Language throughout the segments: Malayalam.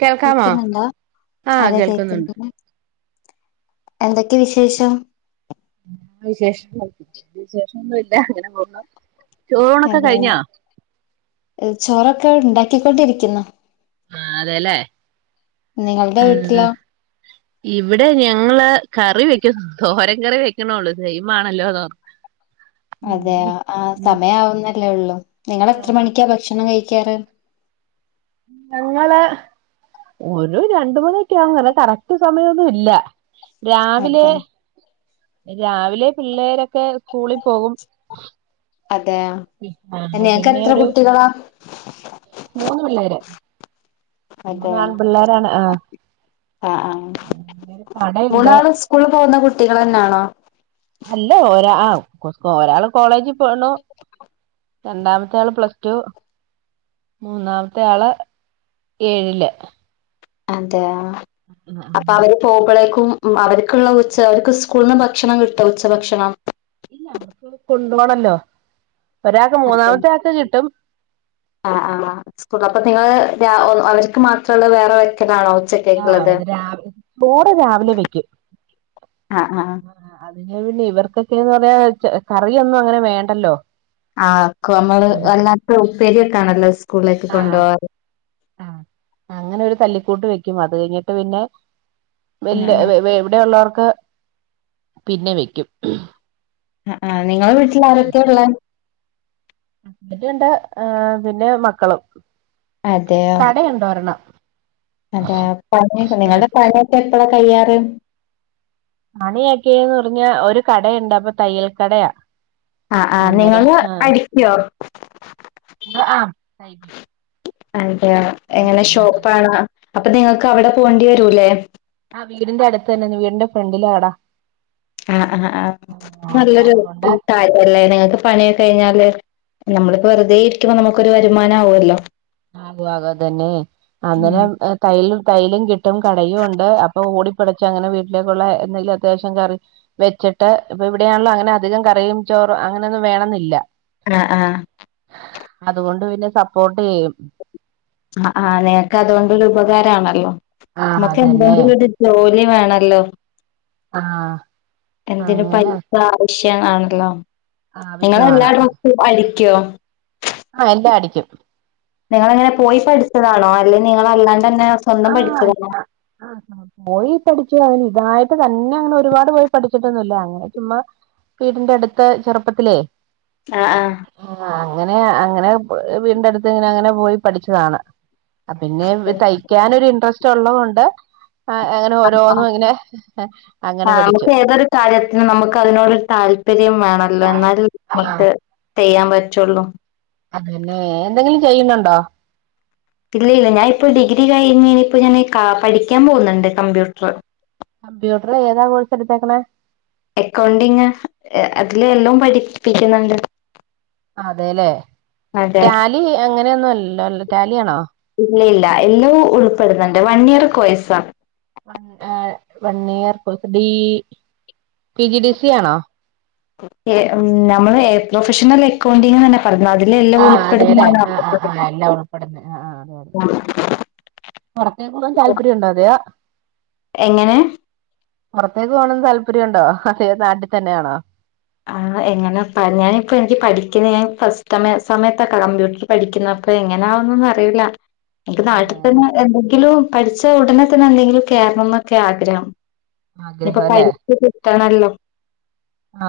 കേൾക്കാമോ കേക്ക്ന്ന്ണ്ടോ ആഹ് അതെ കേൾക്കുന്നുണ്ട് കേക്ക്ന്ന് എന്തൊക്കെ വിശേഷം നല്ല വിശേഷം വിശേഷോന്നുല്ല അങ്ങനെ പോന്നു അതെ ചോറൊക്കെ ക്കെ ണ്ടാക്കിക്കൊണ്ടിരിക്ക്ന്നു. ആ അതേലെ നിങ്ങൾടെ വീട്ടിലോ? ഇവിടെ ഞങ്ങള് കറി വെക്കുന്ന തോരൻ കറി വെക്കണുള്ളു സയിമാണല്ലോ അതെയ ആ സമയവുന്നല്ലേ ഉള്ളു നിങ്ങ എത്ര ആഹ് മണിക്കാ ഭക്ഷണം കഴിക്കാറ് ഞങ്ങള് ഒരു രണ്ടുമണിക്കെ ആകും കറക്റ്റ് സമയൊന്നും ഇല്ല രാവിലെ അതെ രാവിലെ പിള്ളേരൊക്കെ സ്കൂളിൽ പോകും അതെ ആഹ് നിങ്ങക്ക് പിന്നെ എത്ര ഒരു കുട്ടികളാ മൂന്ന് പിള്ളേര് അതെ മൂന്ന് ആൺപിള്ളേരാണ് ആഹ് അ അ കടയുണ്ട് മൂന്നാളും സ്കൂളിൽ പോകുന്ന കുട്ടികൾന്നെയാണോ അല്ല ഒരാ ആ കു ഒരാള് കോളേജിൽ പോണു രണ്ടാമത്തെ ആള് പ്ലസ് ടു മൂന്നാമത്തെ ആള് ഏഴില് അതെ അ അപ്പൊ അവര് പോമ്പോഴേളേക്കും ക്കും അവർക്കുള്ള ഉച്ച അവർക്ക് സ്കൂളിൽന്ന് ഭക്ഷണം കിട്ടും ഉച്ച ഭക്ഷണം ഇല്ല അവർക്ക് കൊണ്ടു പോണല്ലോ അതെ ആ ആ സ്കൂൾ അപ്പൊ നിങ്ങള് അവർക്ക് മാത്രമുള്ള വേറെ വെക്കലാണോ ആ ഉച്ചക്കേക്കുള്ളത് [unintelligible] ചോറ് രാവിലെ വെക്കും ആഹ് ആഹ് [unintelligible] ഇവർക്കൊക്കെന്ന് പറന്നാൽ കറിയൊന്നും അങ്ങനെ വേണ്ടല്ലോ ആക്ക നമ്മള് വല്ലാ ഉപ്പേരിക്കാണല്ലോ സ് സ്കൂളേക്ക് കൊണ്ടോവാർ ആ അങ്ങനെ ഒരു തല്ലിക്കൂട്ട് വെക്കും അത് കഴിഞ്ഞിട്ട് പിന്നെ വല് ആഹ് [unintelligible] ഇവിടെയള്ളവർ ക്കെ പിന്നെ വെക്കും അ ആ നിങ്ങളെ വീട്ടിൽ ആരൊക്കെഉള്ള അവരുണ്ട് പിന്നെ മക്കളും. അതെയോ കടയുണ്ടോ ഒരെണ്ണം അതെ പഴ [unintelligible] ഉം നിങ്ങളുടെ പണി ക്കെ എപ്പഴ കയ്യാറ് പണിയൊക്കെന്ന് പറഞ്ഞാ ഒരു കടയുണ്ട് അപ്പൊ തയ്യൽ കടയാ ആ ആഹ അന്നേരം നിങ്ങള് അടിക്കോ? ആ ആ ആ എങ്ങനെ ഷോപ്പ് ആണ അപ്പൊ നിങ്ങൾക്ക് അവിടെ പോവേണ്ടി വരൂല്ലേ ആ വീടിൻന്റെ അടുത്ത് തന്നെ വീടിന്റെ ഫ്രണ്ടിലാടാ ആ ആ അപ്പൊ നല്ലൊരു അതുകൊണ്ട് കാര്യല്ലേ നിങ്ങക്ക് പണിയൊക്കെ കഴിഞ്ഞാല് നമ്മളിപ്പോ വെറുതെ ഇരിക്കുമ്പോ നമുക്കൊരു വരുമാനം ആവുല്ലോ ആകോ ആകോ അതന്നെ അങ്ങനെ തയ്യലും - തൈലും കിട്ടും കടയും ഉണ്ട് അപ്പൊ ഓടിപ്പടച്ച് അങ്ങനെ വീട്ടിലേക്കുള്ള എന്തെങ്കിലും അത്യാവശം കറി വെച്ചിട്ട് ഇപ്പൊ ഇവിടെയാണല്ലോ അങ്ങനെ അധികം കറിയും ചോറും അങ്ങനെയൊന്നും വേണന്നില്ല ആഹ് ആഹ് അതുകൊണ്ട് പിന്നെ സപ്പോർട്ട് ചെയ്യും. ആഹ് ആഹ് നിനക്ക് അതു കൊണ്ടൊരു ഉപകാരണ ആ മക്ക് അതന്നെ എന്തോണ്ട് വ്ടെര് ജോ ഇനി വേണല്ലോ ആ എന്തിനും അങ്ങനെ പൈസ ആവശ്യ [unintelligible] നിങ്ങള് എല്ലാ ആവശ്യമാണ് ഡ്രെസ്സും അടി ക്ക്യോ ആഹ് എല്ലാ അടിക്കും. നിങ്ങളെങ്ങനെ പോയി പഠിച്ചതാണോ ല്ല നിങ്ങളല്ല ആഹ് അല്ല ആ പോയി പഠിച്ചു അന് ഇതായിട്ട് തന്നെ അങ്ങനെ ഒരുപാട് പോയി പഠിച്ചിട്ടൊന്നുല്ല അങ്ങനെ ചുമ്മാ വീടിന്റെ അടുത്ത് ചെറുപ്പത്തിലേ ആഹ് ആഹ് ആഹ് അങ്ങനെ അങ്ങനെ വീടിന്റെ അടുത്ത് ഇങ്ങനെ അങ്ങനെ പോയി പഠിച്ചതാണ്. അ പിന്നെ വിതൈ ഇൻട്രസ്റ്റ് ഉള്ളതൊണ്ട് അങ്ങനെ ആ പഠിച്ചു നമുക്ക് ഏതൊരു കാര്യത്തിനും നമുക്ക് അതിനോടൊരു താല്പര്യം വേ ല്ല ആഹ് എന്നാലുംമ്മക്ക് ചെയ്യാൻ പറ്റുള്ളൂ. അതന്നെ എന്തെങ്കിലും ചെയ്യണണ്ടോ? ഇല്ല ഇല്ല ഞാ ഇപ്പോ ഡിഗ്രി കഴിഞ്ഞ് ഇനിപ്പോ ഞാൻ പഠിക്കാൻ പോകുന്നുണ്ട് കമ്പ്യൂട്ടറ്. കംമ്പ്യൂട്ടർ ഏതാ കോഴസ് എടുത്തക്കണെ? അക്കൗണ്ടിങ് അതില എല്ലാം പഠിപ്പിക്കുന്നുണ്ട്. ആ അതെല്ലേ. അതെ ടാലി അങ്ങനെയൊന്നും അല്ലല്ലോ അല്ല ടാലിയാണോ ഇല്ല ഇല്ല എല്ലവും ഉൾപ്പെടുന്നുണ്ട്. വൺ ഇയർ കോയസ വൺ വൺ ഇയർ കോ D P G D C ആണോ? നമ്മള് പ്രൊഫഷണൽ അക്കൗണ്ടിംഗന്നെ ആഹ് അതെല്ലെ ആ ആ ആ എല്ലാം ഉൾപ്പെടുന്ന ആ ആ അതെ അതെ പുറത്തേക്കൊവാൻ താല്പര്യം ഉണ്ടോ അതെയാ എങ്ങനെ പുറത്തേക്ക് പോകണംന്ന് താല്പര്യംണ്ടോ അതെ നാട്ടിൽ തന്നെയാണോ? ആ എങ്ങനെ ഞാനിപ്പോ എനിക്ക് പഠിക്കുന്ന ഞാൻ ഫസ്റ്റ് സമ സമയത്ത കമ്പ്യൂട്ടർ പഠിക്കുന്ന അപ്പൊ എങ്ങന ആവുന്നോന്നും അറിയൂല്ല. എനിക്ക് നാട്ടി ഏഹ് തന്നെ എന്തെങ്കിലും പഠിച്ച ഉടനെ തന്നെ എന്തെങ്കിലും കേറണോന്നൊക്കെയ ആഗ്രഹം. ഇപ്പൊ ആഗ്രഹം പഠിപ്പ് തണല് ലു ആ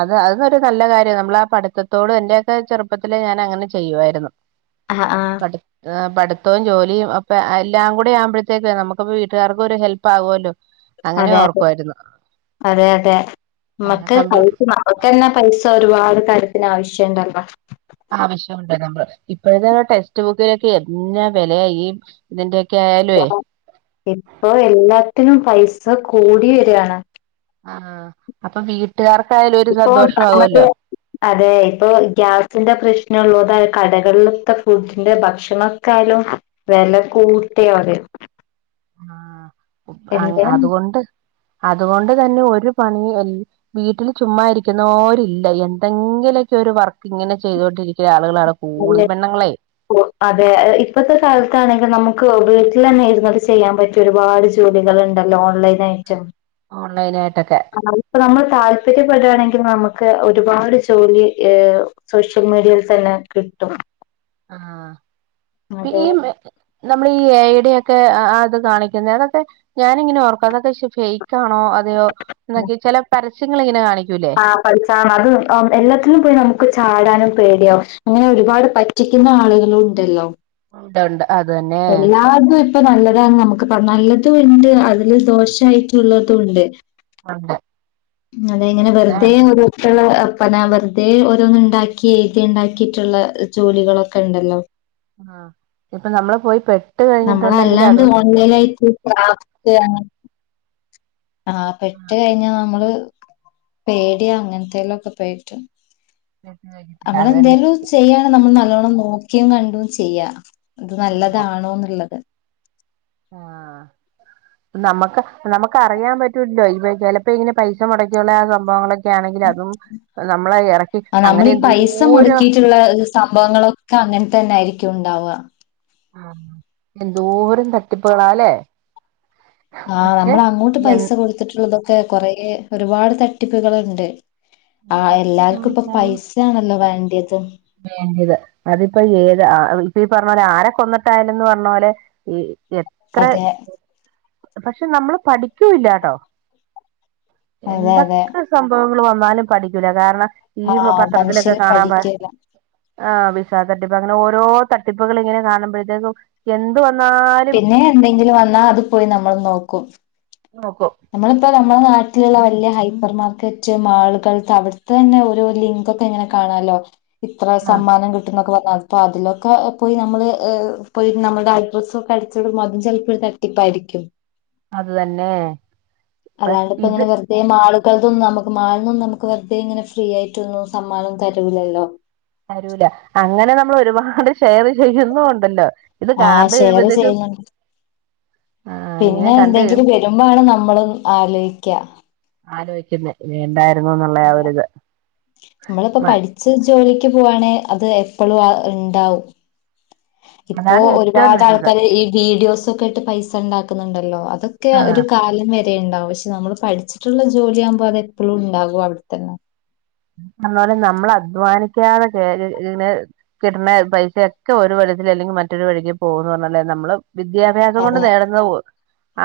അത് അതോരു നല്ല കാര്യാ നമ്മൾ പഠിത്തത്തോട് എന്റെയോക്കെ ചെറുപ്പത്തില് ഞാൻ അങ്ങനെ ചെയ്യുവായിരുന്നു ആ ആ പട്ത്താ പട്‌ത്തവും ജോലിയും ഒക്കെ എല്ലാം കൂടെ ആവുമ്പോഴത്തേക്ക് നമുകും വീട്ടുകാർകോരു ഹെൽപ് ആകുല്ലോ അതെതെ അതെ അതെ ആഹ് മ്മക്ക് കമ്പ്യൂട്ടർ പൈസ നമുക്കന്നെ പൈസ ഒരുപാട് ൽത്തി ആവശ്യണ്ടല്ലോ ആവശ്യമുണ്ട് നമ്മൾ ഇപ്പോഴത്തെ ടെക്സ്റ്റ് ബുക്കിലൊക്കെ എന്നാ വേലയാ ഈ ഇതിന്റെ ഇപ്പൊ എല്ലാത്തിനും പൈസ കൂടി വരാണ് ആ അപ്പൊ വീ ഇപ്പോ [unintelligible] ന അതെ ഇപ്പോ ഗ്യാസിന്റെ പ്രശ്ന ള്ളോടായ കടകളിലത്തെ ഫ്രൂട്സിന്റെ ഭക്ഷണക്കാലും വെല കൂട്ടിയ അ [unintelligible] ത ആ അൻ അതുകൊണ്ട് അതുകൊണ്ട് തന്നെ ഒരു പണി വീട്ടില് ചുമ്മാ ഇരിക്കുന്നോരില്ല എന്തെങ്കിലോക്കെ ഒരു വർക്ക് ഇങ്ങനെ ചെയ്തൊണ്ടിരിക്യാ ആൾ ആ കൂടുതൽ പെണ്ണ്ങ്ങളെ ഓ അതെ ഇപ്പത്തെ കാലത്താണെങ്കി നമുക്ക് വീട്ടിലെന്നെ ഇർന്ന് ചെയ്യാൻ പറ്റിയ ഒരുപാട് ജോലികൾ ഇണ്ടല്ലോ ഓൺലൈനായിട്ടും ഓൺലൈനായിട്ടൊക്കെ ആ ഇപ്പം നമ്മള് താല്പര്യപ്പെടാ ണെങ്കി നമക്ക് ഒരുപാട് ജോലി ഹ് സോഷ്യൽ മീഡിയയിൽ തന്നെ കിട്ടും. ആ അതെ ഈ നമ്മള് ഈ ഏയെടി ക്കെ ആ ഇത് കാണിക്ന്നെ അതൊക്കെ ഞാനിങ്ങനെ ഓർകൊ അതൊക്കെ ഫൈക്ക് ആണോ അതെയോ ചെല പരസ്യങ്ങള് ഇങ്ങനെ കാണി ആ പൈസ അത് എല്ലത്തിലും പോയി നമുക്ക് ചാടാനും പേട്യവും അങ്ങനെ ഒരുപാട് പറ്റിക്കുന്ന ആള്കളും ഉണ്ടല്ലോ ഉണ്ട് ഉണ്ട് അത് തന്നെ എല്ലാര്തും ഒര് ഇപ്പ നല്ലതാന്ന് നമ്മുക്ക് പറ നല്ലതും ഇണ്ട് അതില് ദോഷായിട്ട് ഇള്ളതും ഇണ്ട് ഉണ്ട് അതെ ഇങ്ങനെ വെറ്തെ അതാണ് ഒരു [unintelligible] വെറുതെ ഓരോന്ന് ഇണ്ടാക്കി എയ്തി ഉണ്ടാക്കിയിട്ടുള്ള ജോലികളൊക്കെ ഇണ്ടല്ലോ ആ ഇപ്പ നമ്മള് പോയി പെ നമ്മളല്ലാണ്ട് ഓൺലൈനായിട്ട് [unintelligible] ആ പെട്ട് ആഹ് കഴിഞ്ഞാ നമ്മള് പേടിയാ അങ്ങനത്തേലൊക്കെ പോയിറ്റ് പെട്ട് കഴിഞ്ഞിട്ടുണ്ട് അമ്മള് അത് തന്നെ എന്തേലും ചെയ്യാണ് നമ്മൾ നല്ലോണ്ണം നോക്കി ക്കിം കണ്ടും ചെയ്യാ അത് ചെയ്യണം നല്ലതാണോന്ന് അതെ ആഹ് നമ്മക്ക് നമ്മക്ക് അറിയാൻ പറ്റൂലല്ലോ ഇപ്പൊ ചിലപ്പോ ഇങ്ങനെ പൈസ മുടക്കിയുള്ള ആ സംഭവങ്ങളൊക്കെ ആണെങ്കിൽ അതും നമ്മളെ ഇറക്കി ആഹ് അങ്ങനെ നമ്മളീ പൈസ എന്തോരം മുടക്കിയിട്ടുള്ള സംഭവങ്ങളൊക്കെ അങ്ങനെ തന്നെ ആയിരിക്കും ഉണ്ടാവാ ആഹ് എന്തോരം തട്ടിപ്പുകളാല്ലേ? ആഹ് പക്ഷെ നമ്മൾ അങ്ങോട്ട് പൈസ കൊടുത്തിട്ടുള്ളതൊക് ക്കെ കൊറെ ഒരുപാട് തട്ടിപ്പുകളുണ്ട്. ആഹ് എന്തൊക്കെ എല്ലാർക്കും ഇപ്പൊ കാണിച്ചാലും പൈസയാണല്ലോ വേണ്ടിയത് വേണ്ടിയത് അതിപ്പോ ഏത് ആഹ് ഇപ്പ ഈ പറഞ്ഞ പോലെ ആരെ കൊന്നിട്ടായാലെന്ന് പറഞ്ഞ പോലെ ഈ എത്ര അതെ പക്ഷെ നമ്മള് പഠിക്കൂല്ലാട്ടോ അതെ അതെ എന്തൊക്കെ സംഭവം ങ്ങള് വന്നാലും പഠിക്കൂല്ല കാരണം ആ ഈ പത്രത്തിലൊക്കെ മനുഷ്യര് കാണാൻ പഠിക്കില്ല ആ വിസാ തട്ടിപ്പ് അങ്ങനെ ഓരോ തട്ടിപ്പുകളിങ്ങനെ കാണുമ്പോഴത്തേക്കും എന്ത് വ പിന്നെ എന്തെങ്കിലു വന്നാ അത് പോയി നമ്മള് നോക്കും നോക്കും നമ്മളിപ്പോ നമ്മളെ നാ ട്ടിലുള്ള വല്ല്യ ഹൈപ്പർ മാർക്കറ്റ് മാളുകൾ അവിടുത്തെന്നെ ഒരോ ലിങ്കൊക്കെങ്ങനെ കാണലോ ഇത്രെ ആ സമ്മാനം കിട്ടുന്നക്കെ പറ അപ്പൊ അതിലൊക്കെ പോയി നമ്മള് ഏ പോയി നമ്മുടെ അഡ്രസ്സൊക്കെ അടിച്ചടുമ്പോ അതും ചെൽപ്പൊരു തട്ടിപ്പായിരിക്കും. അത് തന്നെ ഇപ്പ ഇത് അതാണിപ്പൊങ്ങനെ വെറുതെ മാള് പ്പൊതും നമുക്ക് മാള്ന്നും നമുക്ക് വെറുതെ ഇങ്ങനെ ഫ്രീയായിട്ടൊന്നും സമ്മാനം തരൂലല്ലോ? തരൂല അങ്ങനെ നമ്മള് ഒരുപാട് ഷെയറ് ചെയ്യുന്നു ഒണ്ടല്ലോ. ആ ഷെയറ് ചെയ്യുന്നു ആ ഇങ്ങനെ പിന്നെ കണ്ട് എന്തെങ്കിലും വരുമ്പൊ ആണ് നമ്മളും ആലോയ് - ക്യ ആലോയിക്കുന്നേ വേണ്ടാ അത് നമ്മളിപ്പോ പഠിച്ച് ജോലി ത്ത് പോവാണേ അത് എപ്പളും അഹ്‌ണ്ടാവും ഇപ്പൊ അതാണ് ഏറ്റവും ഒരുപാട് നല്ലത് ആൾക്കാര് ഈ വീഡിയോസ് തൊക്കെ ആയിട്ട് പൈസണ്ടാക്കുന്നുണ്ടല്ലോ അ അതൊക്കെ ആ ഒരു കാലം വെ ഉണ്ടാവും പക്ഷെ നമ്മള് പഠിച്ച്ട്ട്ള്ള ജോലിയാവ്മ്പോ അത എപ്പളും ഉണ്ടാകും അവിട്ത്തന്നെ പറഞ്ഞ നമ്മൾ അധ്വാനിക്കാതെ കേ ഇങ്ങനെ കിട്ടണ പൈസയൊക്കെ ഒരു [unintelligible] അല്ലെങ്കിൽ മറ്റൊരു വഴിക്ക് പോന്ന് പറഞ്ഞ പോലെ നമ്മള് വിദ്യാഭ്യാസം കൊണ്ട് അതെ നേടന്ന [unintelligible]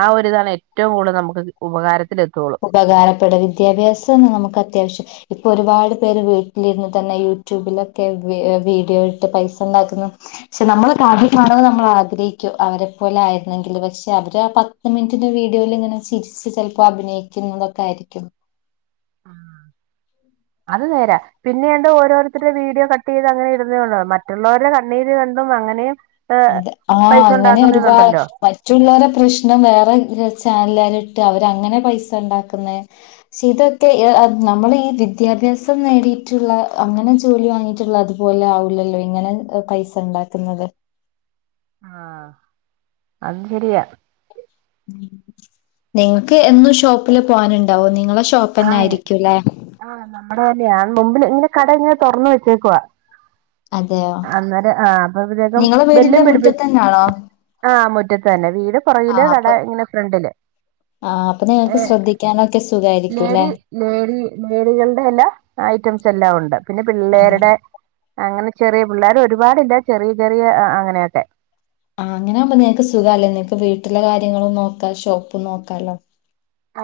ആ ഒരിതാണ് ഏറ്റവും കൂടുതൽ നമുക്ക് ഉപകാര ഉപകാരപ്പെട വിദ്യാഭ്യാസംന്ന് നമുക്ക് അത്യാവശ്യ ഇപ്പൊ ഒരുപാട് പേര് വീട്ടിലിരുന്നിട്ടെന്നെ യൂ ട്യുബിലൊക്കെ വീ വീഡിയോ ഇട്ട് പൈസ ഉണ്ടാക്കുന്നു ക്ഷെ [unintelligible] നമ്മള് ആഗ്രഹിക്കും അവരെ പോലെ ആയിരുന്നെങ്കിൽ പക്ഷെ അവര് ആ പത്ത് മിനിറ്റിന്റെ വീഡിയോയിൽ ഇങ്ങനെ ചിരിച്ച് ചെലപ്പൊ അഭിനയി ക്കുന്നൊക്കെ ആയിരിക്കും ആ അത് നേരാ പിന്നെയണ്ട് ഓരോരുത്തരുടെ വീഡിയോ കട്ട് ചെയ്ത് അങ്ങനെ ഇടുന്നണ്ട മറ്റുള്ളവരെ കണ്ണിര് കണ്ടും അങ്ങനെയും ഏഹ് അതെ ആ പൈസ അങ്ങനെ ഒരുപാ ഉണ്ടാക്കുന്നതുണ്ടല്ലോ മറ്റുള്ളവരെ പ്രശ്നം വേറെ [unintelligible] [unintelligible] അവരങ്ങനെ പൈസ ഇണ്ടാക്കുന്ന പക്ഷെ ഇതൊക്കെ നമ്മൾ ഈ വിദ്യാഭ്യാസം നേടിയിട്ടുള്ള അങ്ങനെ ജോലി വാങ്ങിയിട്ടുള്ള അതുപോലെ ആവില്ലല്ലോ ഇങ്ങനെ പൈസ ഉണ്ടാക്കുന്നത് ആഹ് അത് ശരിയാ നിങ്ങൾക്ക് എന്നും ഷോപ്പില് പോകാനുണ്ടാവോ നിങ്ങളെ ഷോപ്പന്നെ ആയിരിക്കുംല്ലേ? നമ്മെടെയന്നാ മുമ്പില് ഇങ്ങനെ കട ഇങ്ങനെ തുറന്ന് വെച്ചേക്കുവാ. അതെയോ അന്നേരം ആ അപ്പൊ ഇത്തേക്കും നിങ്ങളെ വല്ലും വീടിന്റെ പിടിപ്പി മുറ്റത്തന്നാണോ ആ മുറ്റത്ത് തന്നെ വീട് പുറകില് ആഹ് കട അപ്പൊ ഇങ്ങനെ ഫ്രണ്ടില് ആഹ് അപ്പൊ ഏ നിങ്ങൾക്ക് ശ്രദ്ധിക്കാനൊക്കെ സുഖായിരിക്കുംല്ലേ ലേഡി ലേഡി ലേഡികൾടെ എല്ലാ ഐറ്റംസ് എല്ലാം ഉണ്ട്. പിന്നെ അതെ പിള്ളേര്ടെ അങ്ങനെ ചെറിയ പിള്ളേർ ഒരുപാട്ണ്ട് ചെറിയ ചെറിയ അങ്ങനെയൊക്കെ. ആ അങ്ങനെകുമ്പോ നിനക്ക് സുഖ അല്ലേ നിനക്ക് വീട്ടിലെ കാര്യങ്ങളും നോക്കാ ഷോപ്പും നോക്കാല്ലോ.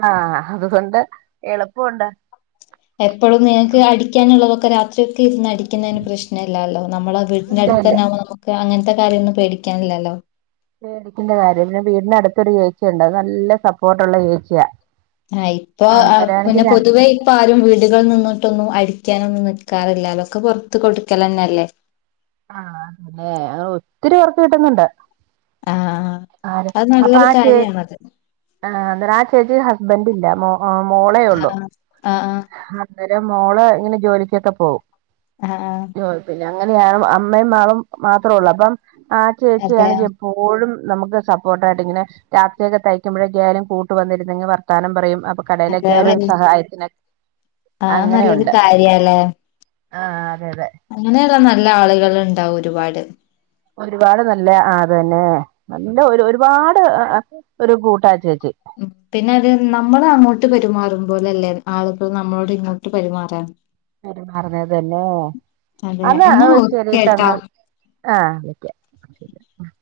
ആ അതുകൊണ്ട് എളുപ്പഉണ്ട്. എപ്പോഴും നിങ്ങക്ക് അടിക്കാനുള്ളതൊ ക്കെ രാത്രി ടിക്കുന്നതിന് പ്രശ്നംല്ലല്ലോ നമ്മള വീടിന ഇല്ല അടുത്ത് ഇല്ല തന്നെകുമോ നമക്ക് അങ്ങനത്തെ കാര്യംന്നും പേടിക്കാനില്ലല്ലോ പേടിക്കണ്ട കാര്യം പിന്നെ വീടിനടുത്തൊരു ചേച്ചിണ്ട് അത് നല്ല സപ്പോർട്ടുള്ള ചേച്ചിയ ആ ഇപ്പൊ പിന്നെ പൊതുവേ ഇപ്പ ആരും വീടുകളിൽ നിന്നിട്ടൊന്നും അ കിനൊന്നും നിക്കാറില്ല അതൊക്കെ പുറത്ത് കൊടുക്കലന്നെ അല്ലേ ആ അതല്ലെ അ ഒത്തിരി വർക്ക് കിട്ടുന്നുണ്ട് ആ ആര് അത് അപ്പൊ നല്ലൊരു ചേ കാര്യണത് ആ ആ ചേച്ചി ഹസ്ബൻഡ് ഇല്ല മോ ആ മോളേ ആ ഉള്ളു ആ ആ അന്നേര മോള നെ ജോലിച്ചൊക്കെ പോവും ആഹാ അങ്ങനെയാണ് അമ്മയും മാളും മാത്രമേ ഉള്ളൂ അപ്പം ആ ചേച്ചി അതെ ആണെങ്കിൽ എപ്പോഴും നമുക്ക് സപ്പോർട്ടായിട്ട് ഇങ്ങനെ രാത്രിക്കെ തയ്ക്കുമ്പോഴേകായാലും കൂട്ട് വന്നിരുന്നെങ് വർത്താനം പറയും- ഇപ്പ കടയിലൊക്ക ആയ്ലും സഹായത്തിനെ ആഹ നല്ലൊരു കാര്യല്ലേ ആഹ് അ അങ്ങനെയല്ല ന നല്ല ആളുകൾ ഉണ്ടാവും ഒരുപാട് ഒരുപാട് നല്ല ആ അത് തന്നെ നല്ല ഒരു ഒരുപാട് ഒരു കൂട്ടാ ചേച്ച്- ഉ പിന്നെ അത് നമ്മൾ അങ്ങോട്ട് പെരുമാ റുംപോലല്ലേ ആളുകൾ നമ്മളോട് ഇങ്ങോട്ട് പരുമാറാൻ- പെരുമാറഞ്ഞത് തന്നെ അതെ എന്നാ ശരിട്ട ഓക്കെട്ടോ എന്നാൽ ആഹ വിളിക്ക [unintelligible]